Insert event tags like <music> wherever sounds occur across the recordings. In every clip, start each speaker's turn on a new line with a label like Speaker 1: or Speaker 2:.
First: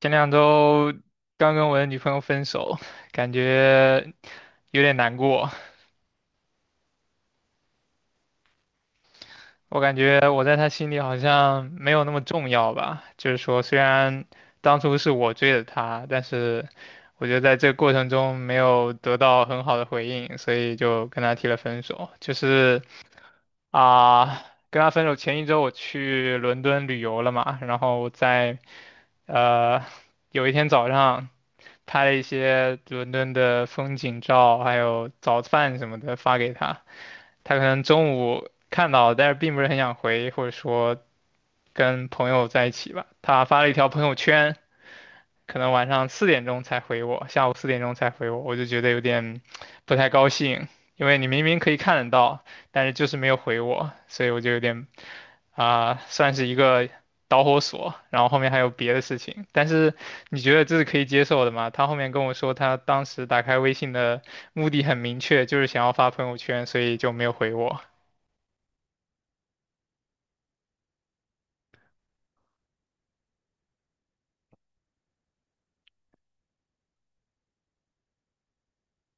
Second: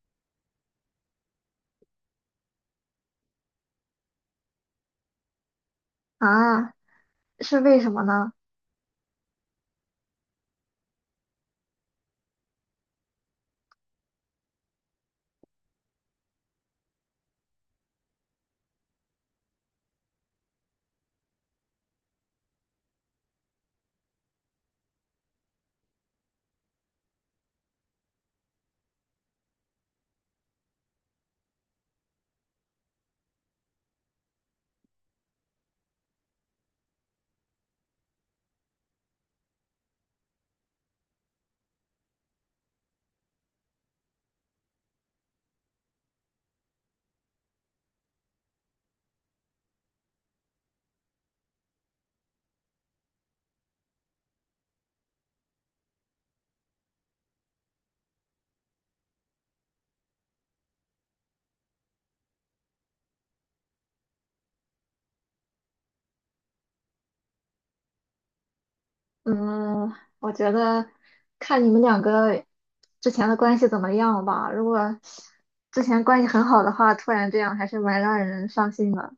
Speaker 1: 前两周刚跟我的女朋友分手，感觉有点难过。
Speaker 2: 啊，是为什么呢？
Speaker 1: 我感觉我在她心里好像没有那么重要吧。就是说，虽然当初是我追的她，但是我觉得在这个过程中没有得到很好的回应，所以就跟她提了分手。就是啊、跟她分手前一周我去伦敦旅游了嘛，然后我在呃有一天早上拍了一些伦敦的风景照，还有早饭什么的发给他。他可能中午看到，但是并不是很想回，或者说跟朋友在一起吧。他发了一条朋友圈，可能晚上四点钟才回我，下午四点钟才回我，我就觉得有点不太高兴，因为你明明可以看得到，但是就是没有回我，所以我就有点算是一个导火索。然后后面还有别的事情，但是你觉得这是可以接受的吗？他后面跟我说，他当时打开微信的目的很明确，就是想要发朋友圈，所以就没有回我。
Speaker 2: 嗯，我觉得看你们两个之前的关系怎么样吧。如果之前关系很好的话，突然这样还是蛮让人伤心的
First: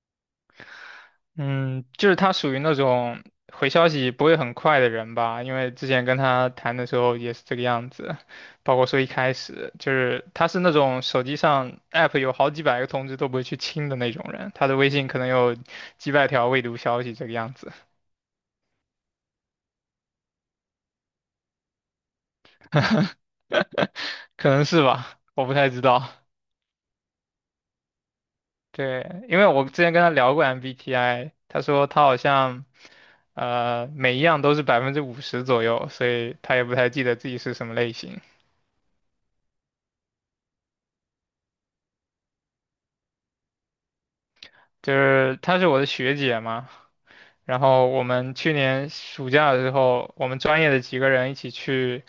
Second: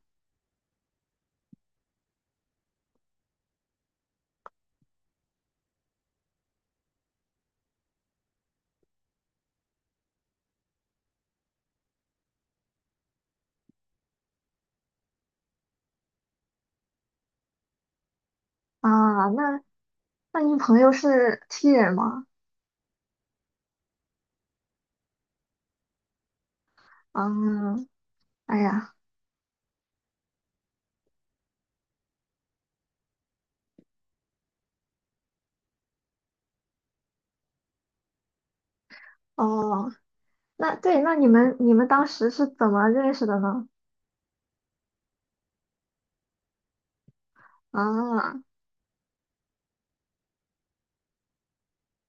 Speaker 1: 嗯，就是他属于那种回消息不会很快的人吧，因为之前跟他谈的时候也是这个样子，包括说一开始就是他是那种手机上 app 有好几百个通知都不会去清的那种人，他的微信可能有几百条未读消息这个样子。
Speaker 2: 啊。那你朋友是 T 人吗？
Speaker 1: <laughs> 可能是吧，我不太知道。
Speaker 2: 嗯，哎呀，
Speaker 1: 对，因为我之前跟他聊过 MBTI，他说他好像每一样都是50%左右，所以他也不太记得自己是什么类型。
Speaker 2: 哦，那对，那你们当时是怎么认识的呢？
Speaker 1: 就是她是我的学姐嘛，然后我们
Speaker 2: 啊，
Speaker 1: 去年暑假的时候，我们专业的几个人一起去，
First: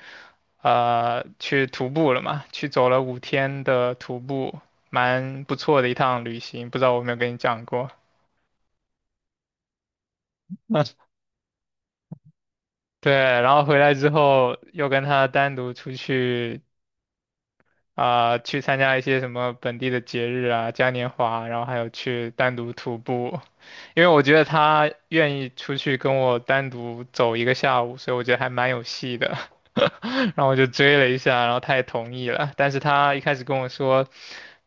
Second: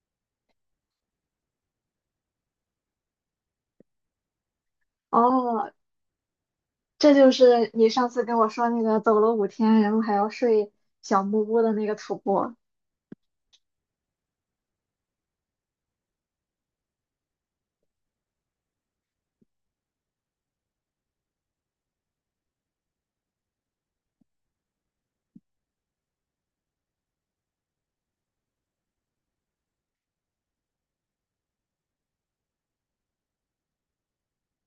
Speaker 1: 去徒步了嘛，去走了5天的徒步，蛮不
Speaker 2: 哦，
Speaker 1: 错的一趟旅行，不知道我有没
Speaker 2: 这
Speaker 1: 有
Speaker 2: 就
Speaker 1: 跟你讲
Speaker 2: 是你
Speaker 1: 过。
Speaker 2: 上次跟我说那个走了5天，然后还要睡
Speaker 1: <laughs>
Speaker 2: 小木屋的那个徒步。
Speaker 1: 对，然后回来之后又跟她单独出去去参加一些什么本地的节日啊、嘉年华啊，然后还有去单独徒步，因为我觉得他愿意出去跟我单独走一个下午，所以我觉得还蛮有戏的。<laughs> 然后我就追了一下，然后他也同意了，但是他一开始跟我说，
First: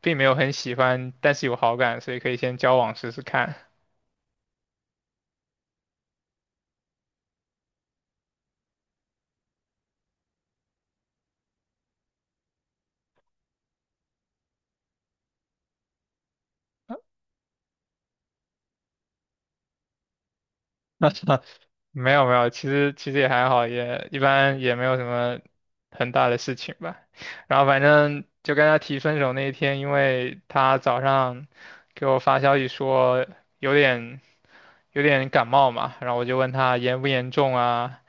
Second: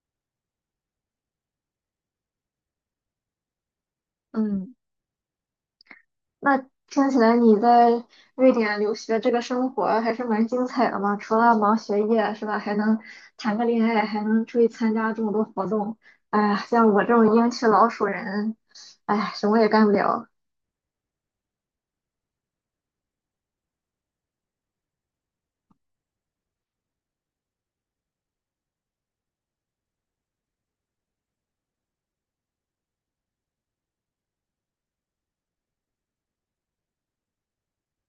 Speaker 1: 并没有很喜欢，但是有好感，所以可以先交往试试看。
Speaker 2: 嗯。那听起来你在瑞典留学这个生活还是蛮精彩的嘛，除了忙学业是吧，还能谈个恋爱，还能出去参加这么多活动。哎呀，像我这种英气老鼠人，哎，什么也干不了。
Speaker 1: <laughs> 没有没有，其实也还好，也一般也没有什么很大的事情吧。然后反正就跟他提分手那一天，因为他早上给我发消息说有点有点感冒嘛，然后我就问他严不严重啊，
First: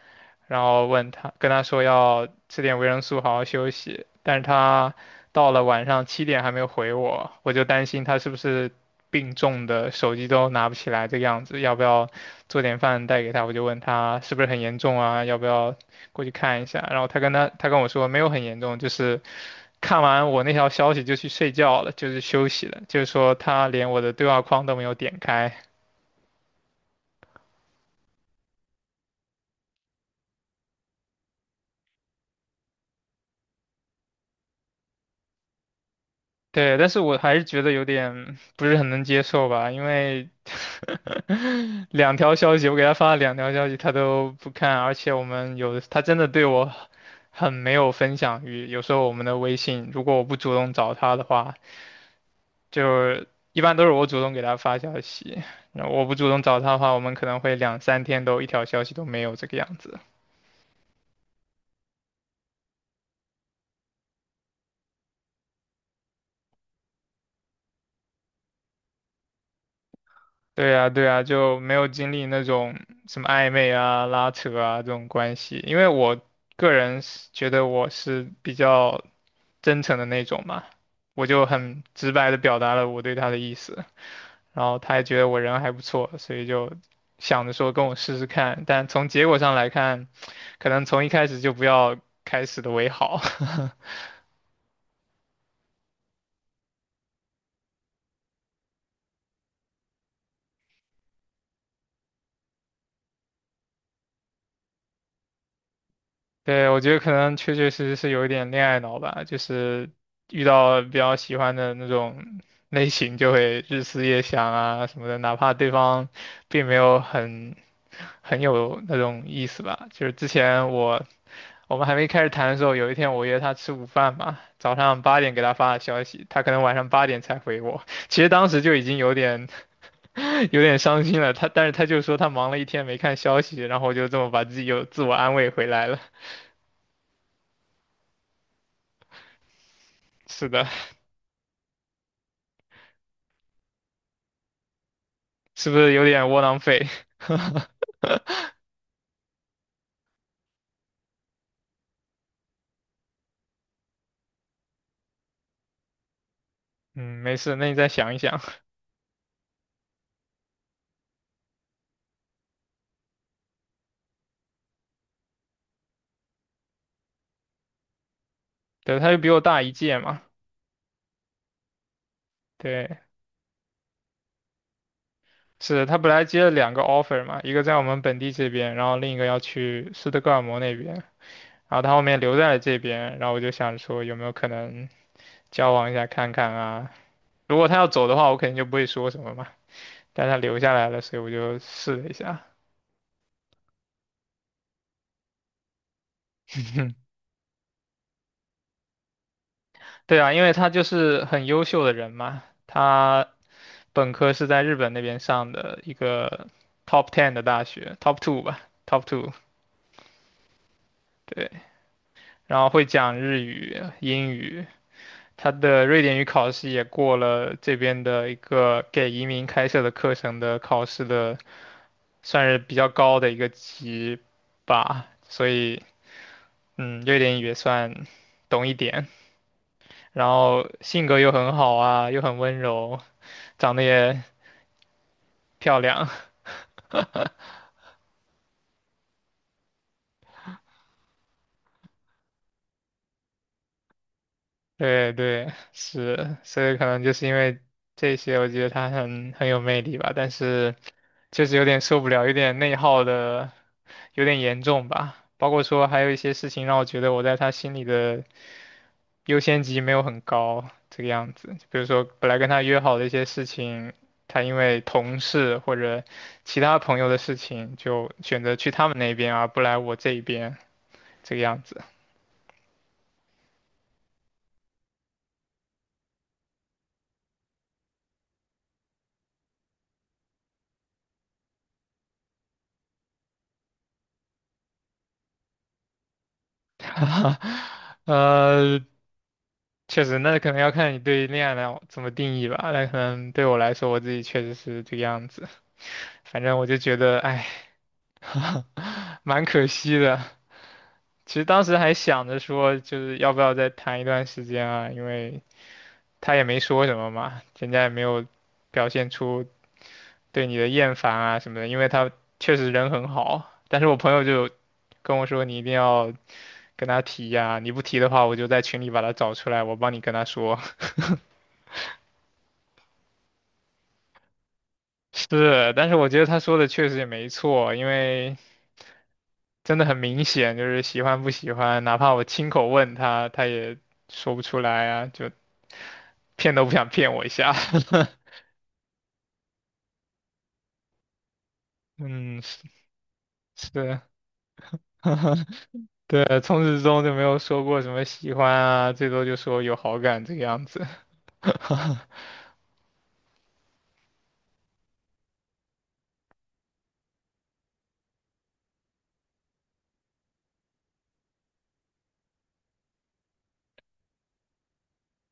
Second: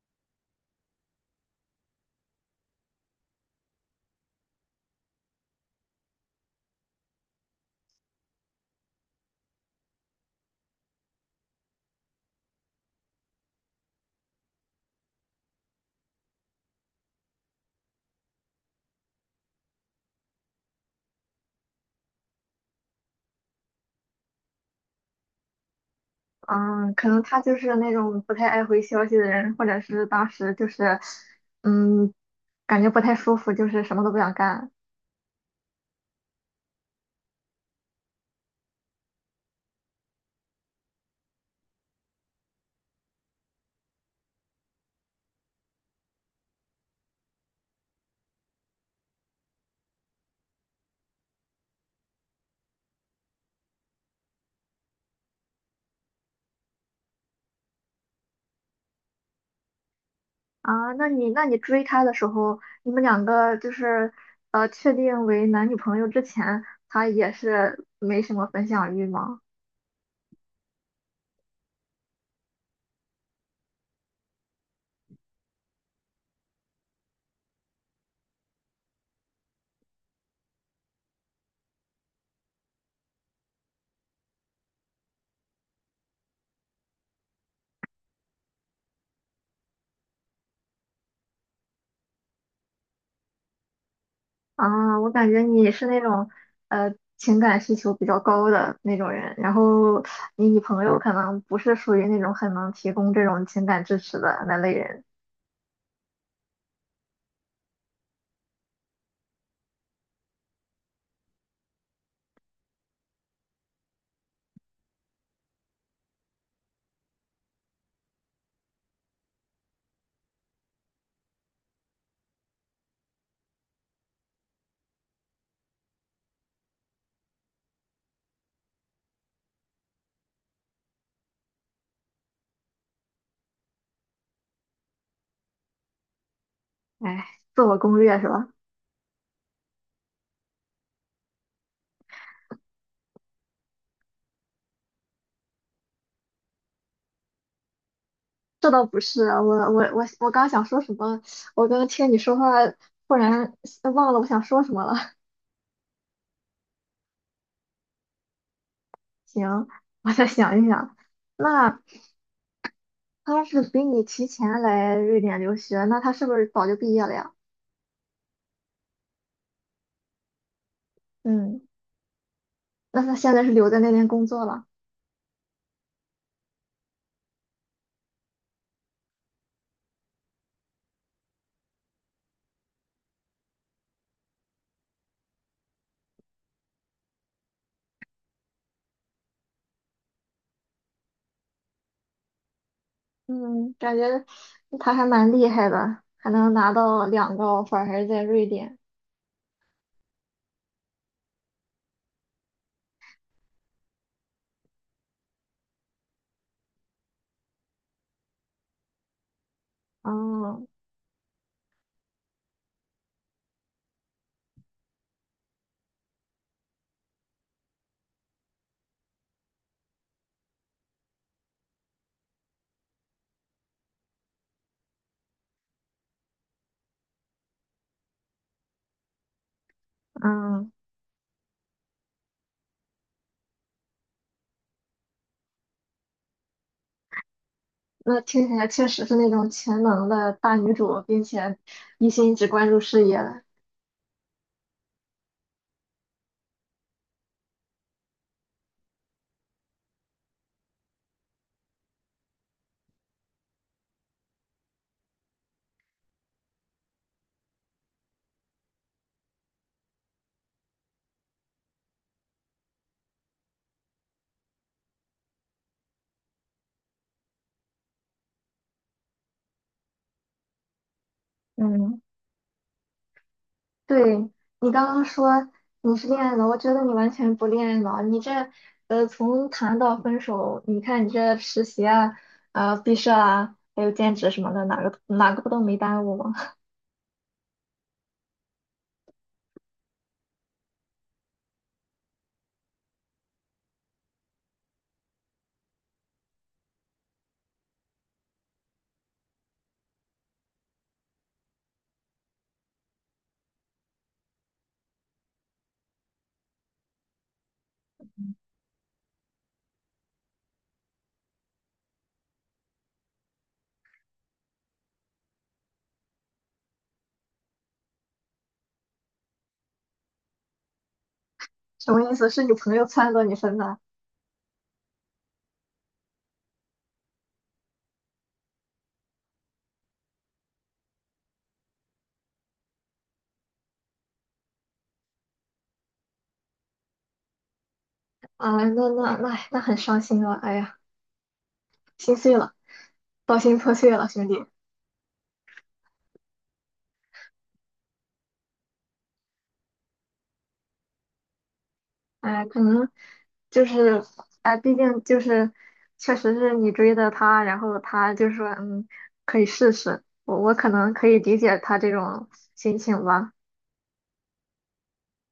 Speaker 1: 然后问他，跟他说要吃点维生素，好好休息。但是他到了晚上7点还没有回我，我就担心他是不是病重的，手机都拿不起来这个样子，要不要做点饭带给他？我就问他是不是很严重啊，要不要过去看一下？然后他跟我说没有很严重，就是看完我那条消息就去睡觉了，就是休息了，就是说他连我的对话框都没有点开。
Speaker 2: 嗯，可能他就是那种不太爱回消息的人，或者是当时就是，嗯，感觉不太舒服，就是什么都不想干。
Speaker 1: 对，但是我还是觉得有点不是很能接受吧，因为 <laughs> 两条消息，我给他发了两条消息，他都不看，而且我们有的他真的对我很没有分享欲。有时候我们的微信，如果我不主动找他的话，就是一般都是我主动给他发消息，然后我不主动找他的话，我们可能会两三天都一条消息都没有这个样子。
Speaker 2: 啊，那你追他的时候，你们两个就是确定为男女朋友之前，他也是没什么分享欲吗？
Speaker 1: 对呀，对呀，就没有经历那种什么暧昧啊、拉扯啊这种关系，因为我个人是觉得我是比较真诚的那种嘛，我就很直白的表达了我对他的意思，然后他也觉得我人还不错，所以就想着说跟我试试看，但从结果上来看，可能从一开始就不要开始的为好。<laughs>
Speaker 2: 啊，我感觉你是那种情感需求比较高的那种人，然后你女朋友可能不是属于那种很能提供这种情感支持的那类人。
Speaker 1: 对，我觉得可能确确实实是有一点恋爱脑吧，就是遇到比较喜欢的那种类型，就会日思夜想啊什么的，哪怕对方并没有很有那种意思吧。就是之前我们还没开始谈的时候，有一天我约他吃午饭嘛，早上八点给他发的消息，他可能晚上八点才回我。其实当时就已经有点 <laughs> 有点伤心了，但是他就说他忙了一天没看消息，然后我就这么把自己又自我安慰回来了。
Speaker 2: 哎，自我攻略是吧？
Speaker 1: 是的。是不是有点窝囊废？<laughs>
Speaker 2: 这倒不是，我刚想说什么，我刚听你说话，忽然忘了我想说什么了。
Speaker 1: 嗯，没事，那你再想一想。
Speaker 2: 行，我再想一想。那他要是比你提前来瑞典留学，那他是不是早就毕业了呀？
Speaker 1: 对，他就比我大一届嘛。
Speaker 2: 嗯，
Speaker 1: 对，
Speaker 2: 那他现在是留在那边工作了？
Speaker 1: 是他本来接了两个 offer 嘛，一个在我们本地这边，然后另一个要去斯德哥尔摩那边。然后他后面留在了这边，然后我就想说有没有可能交往一下看看啊。如果他要走的话，我肯定就不会说什么嘛。但他留下来了，所以我就试了一下。
Speaker 2: 嗯，感觉他还蛮厉害的，还能拿到两个 offer，还是在瑞典。
Speaker 1: 对啊，因为他就是很优秀的人嘛，他本科是在日本那边上的一个 top ten 的大学，top two 吧，top two，
Speaker 2: 嗯
Speaker 1: 对，然后会讲日语、英语，他的瑞典语考试也过了这边的一个给移民开设的课程的考试的，算是比较高的一个级吧，所以嗯，瑞典语也算懂一点，然后
Speaker 2: 嗯，
Speaker 1: 性格又很好啊，又很温柔，长得也漂亮。
Speaker 2: 那听起来确实是那种全能的大女主，并且一心只关注事业的。
Speaker 1: 对对，是，所以可能就是因为这些，我觉得他很有魅力吧，但是确实有点受不了，有点内耗的有点严重吧。包括说还有一些事情让我觉得我在他心里的优先级没有很高，这个样子。比如说本来跟他约好的一些事情，他因为同事或者其他朋友的事情，就选择去他们那边而不来我这一边，这个样子。
Speaker 2: 嗯。对，你刚刚说你是恋爱脑，我觉得你完全不恋爱脑。你这，从谈到分手，你看你这实习啊、毕设啊，还有兼职什么的，哪个不都没耽误吗？
Speaker 1: <laughs> 哈，呃，确实，那可能要看你对恋爱来怎么定义吧。那可能对我来说，我自己确实是这个样子。反正我就觉得，哎，蛮可惜的。其实当时还想着说，就是要不要再谈一段时间啊？因为他也没说什么嘛，人家也没有表现出对你的厌烦啊什么的。因为他确实人很好，但是我朋友就跟我说，你一定要跟他提呀、你不提的话，我就在群里把他找出来，我帮你跟他说。<laughs>
Speaker 2: <laughs> 什么意思？是你朋友撺掇你分的？
Speaker 1: 是，但是我觉得他说的确实也没错，因为真的很明显，就是喜欢不喜欢，哪怕我亲口问他，他也说不出来啊，就骗都不想骗我一下。<laughs>
Speaker 2: 啊，那很伤心啊！哎呀，心碎
Speaker 1: 嗯，
Speaker 2: 了，
Speaker 1: 是
Speaker 2: 道心破碎
Speaker 1: 是，
Speaker 2: 了，兄弟。
Speaker 1: <laughs> 对，从始至终就没有说过什么喜欢啊，最多就说有好感这个样子。<laughs>
Speaker 2: 哎，可能就是，哎，毕竟就是，确实是你追的他，然后他就说，嗯，可以试试。我可能可以理解他这种心情吧。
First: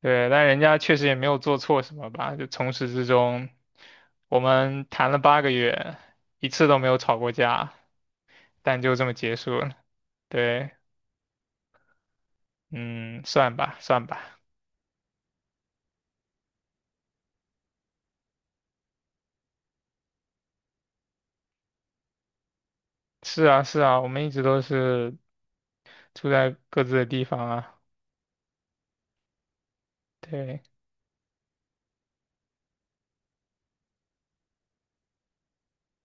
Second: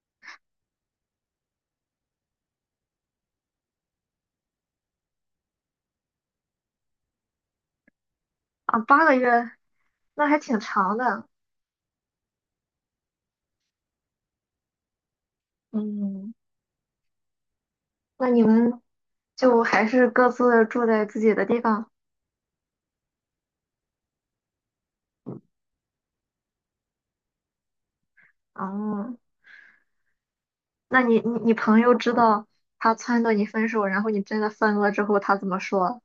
Speaker 1: 对，但人家确实也没有做错什么吧，就从始至终我们谈了8个月，一次都没有吵过架，
Speaker 2: 啊，
Speaker 1: 但就
Speaker 2: 八
Speaker 1: 这么
Speaker 2: 个
Speaker 1: 结
Speaker 2: 月，
Speaker 1: 束了。
Speaker 2: 那还挺
Speaker 1: 对，
Speaker 2: 长的。
Speaker 1: 嗯，算吧，算吧。
Speaker 2: 嗯，那你们就还是各自住在自己的地方。
Speaker 1: 是啊，是啊，我们一直都是住在各自的地方啊。
Speaker 2: 哦，
Speaker 1: 对。
Speaker 2: 那你朋友知道他撺掇你分手，然后你真的分了之后，他怎么说？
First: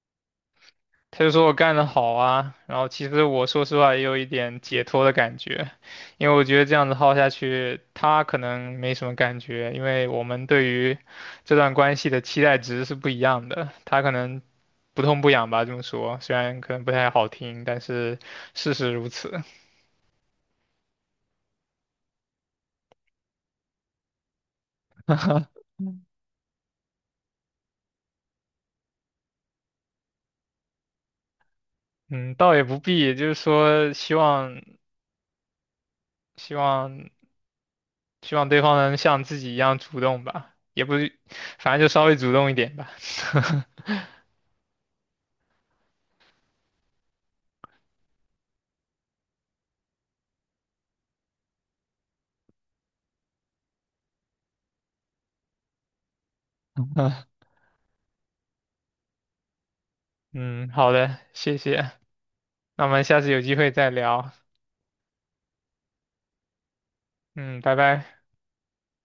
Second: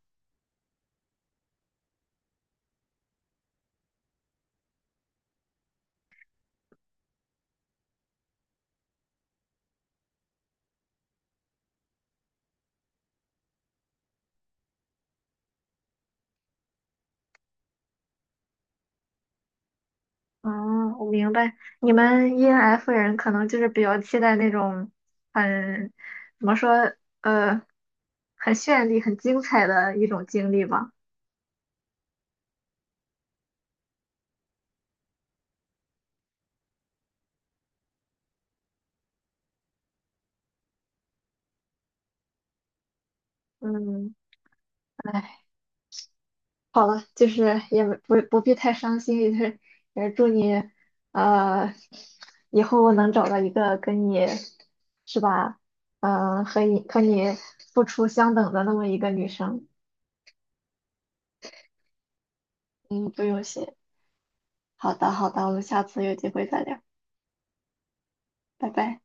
Speaker 1: 他就说我干得好啊，然后其实我说实话也有一点解脱的感觉，因为我觉得这样子耗下去，他可能没什么感觉，因为我们对于这段关系的期待值是不一样的，他可能不痛不痒吧，这么说，虽然可能不太好听，但是事实如此。
Speaker 2: 嗯，我明白，你们 ENF 人可能就是比较期待那种很，怎么说，呃，很绚丽、很精彩的一种经历吧。
Speaker 1: 嗯，倒也不必，就是说希望希望对方能像自己一样主动吧，也不，反正就稍微主动一点吧。
Speaker 2: 嗯，哎，好了，就是也没不必太伤心，也祝你，呃，以后能找到一个跟你，是吧？嗯、和你和
Speaker 1: <laughs>
Speaker 2: 你付出相等的那么一个女生。
Speaker 1: 嗯，好的，谢谢，那我们
Speaker 2: 嗯，
Speaker 1: 下
Speaker 2: 不
Speaker 1: 次有
Speaker 2: 用
Speaker 1: 机会
Speaker 2: 谢。
Speaker 1: 再聊。
Speaker 2: 好的，好的，我们下次有机会再聊，
Speaker 1: 嗯，拜拜。
Speaker 2: 拜拜。